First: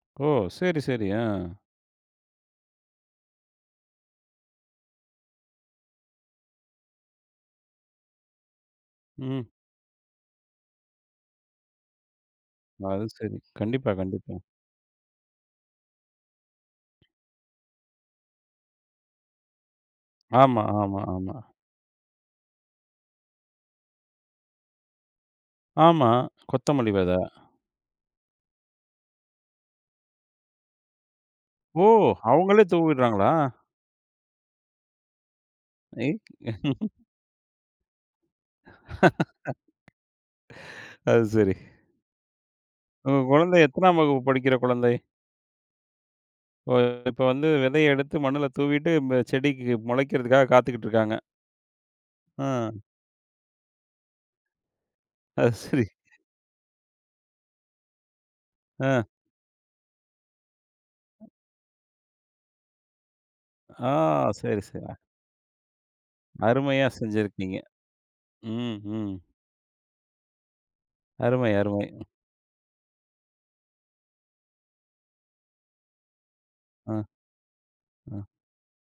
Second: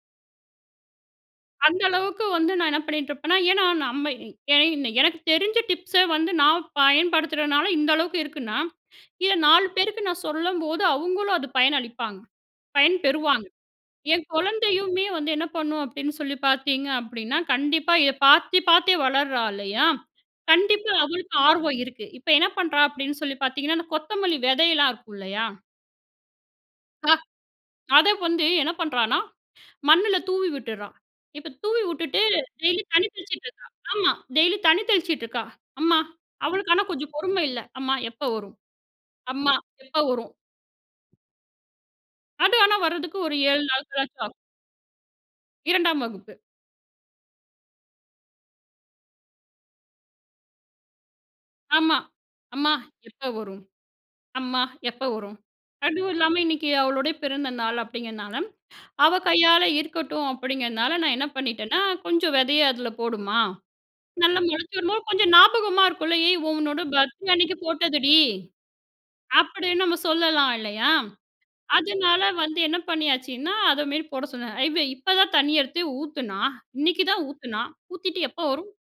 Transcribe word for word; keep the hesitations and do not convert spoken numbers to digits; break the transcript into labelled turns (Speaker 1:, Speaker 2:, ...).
Speaker 1: ஓ! சரி, சரி. ஆ.
Speaker 2: அந்த அளவுக்கு வந்து நான் என்ன பண்ணிட்டுருப்பேன்னா ஏன்னா, நம்ம என எனக்கு தெரிஞ்ச டிப்ஸ வந்து நான் பயன்படுத்துறனால இந்த அளவுக்கு இருக்குன்னா, இத
Speaker 1: ம்.
Speaker 2: நாலு பேருக்கு நான் சொல்லும்போது, அவுங்களும் அது பயனளிப்பாங்க. பயன்
Speaker 1: அது சரி.
Speaker 2: பெறுவாங்க.
Speaker 1: கண்டிப்பா,
Speaker 2: என்
Speaker 1: கண்டிப்பா.
Speaker 2: குழந்தையுமே வந்து என்ன பண்ணும் அப்பிடின்னு சொல்லி பார்த்தீங்க அப்பிடின்னா, கண்டிப்பா இத பார்த்து, பார்த்தே வளர்றா இல்லயா!
Speaker 1: ஆமா,
Speaker 2: கண்டிப்பா
Speaker 1: ஆமா,
Speaker 2: அவளுக்கு
Speaker 1: ஆமா.
Speaker 2: ஆர்வம் இருக்கு. இப்ப என்ன பண்றா? அப்பிடின்னு சொல்லி பார்த்தீங்கன்னா, அந்த கொத்தமல்லி விதையெல்லாம் இருக்கு இல்லயா!
Speaker 1: ஆமா. கொத்தமல்லி
Speaker 2: ஆ,
Speaker 1: விதை.
Speaker 2: அத வந்து என்ன பண்றான்னா, மண்ல தூவி விட்டுட்றா! இப்ப தூவி
Speaker 1: ஓ!
Speaker 2: விட்டுட்டு
Speaker 1: அவுங்களே
Speaker 2: டெய்லி தண்ணி
Speaker 1: தூவிட்றாங்களா?
Speaker 2: தெளிச்சிட்டுருக்கா! ஆமா டெய்லி தண்ணி தெளிச்சிட்டுருக்கா! அம்மா!
Speaker 1: ம்.
Speaker 2: அவளுக்கு ஆனா கொஞ்சம் பொறும இல்ல. "அம்மா எப்ப வரும்? அம்மா எப்போ வரும்?"
Speaker 1: அது சரி.
Speaker 2: அது ஆனா வர்றதுக்கு
Speaker 1: உங்க
Speaker 2: ஒரு
Speaker 1: குழந்த
Speaker 2: ஏழு
Speaker 1: எத்தனாம் வகுப்பு
Speaker 2: நாட்களாச்சும் ஆகும்.
Speaker 1: படிக்கிற குழந்தை?
Speaker 2: இரண்டாம் வகுப்பு.
Speaker 1: ஓ! இப்ப வந்து விதைய எடுத்து மண்ணுல தூவிட்டு அ செடிக்கு முளைக்கிறதுக்காக காத்துக்கிட்டு இருக்காங்க.
Speaker 2: ஆமா.
Speaker 1: ஆ.
Speaker 2: "அம்மா! எப்ப வரும்? அம்மா! எப்ப வரும்?"
Speaker 1: அது சரி.
Speaker 2: அதுவும் இல்லாம இன்னக்கி அவளோட பிறந்த நாள் அப்பிடிங்கிறனால
Speaker 1: ஆ.
Speaker 2: அவ கையால இருக்கட்டும் அப்பிடிங்கிறனால நான் என்ன பண்ணிட்டேன்னா, "கொஞ்சம் விதைய அதில போடும்மா!
Speaker 1: ஆ
Speaker 2: நல்லா
Speaker 1: சரி,
Speaker 2: முளச்சு
Speaker 1: சரி. அ.
Speaker 2: வரும்போது, கொஞ்சம் ஞாபகமா இருக்கும்ல ஏய்! உன்னோட
Speaker 1: அருமையா
Speaker 2: பர்த்டே அன்னக்கி
Speaker 1: செஞ்சிருக்கீங்க.
Speaker 2: போட்டதுடி!
Speaker 1: ம், ம்.
Speaker 2: "அப்பிடின்னு நம்ம சொல்லலாம் இல்லயா!
Speaker 1: அருமை, அருமை.
Speaker 2: அதனால வந்து என்ன பண்ணியாச்சுன்னா, அத மாரி போட சொன்ன. இவ இப்பதான் தண்ணி எடுத்து ஊத்துன்னா,
Speaker 1: ஆ.
Speaker 2: இன்னக்கி தான் ஊத்துன்னா.
Speaker 1: அ.
Speaker 2: ஊத்திட்டு "எப்ப வரும்?"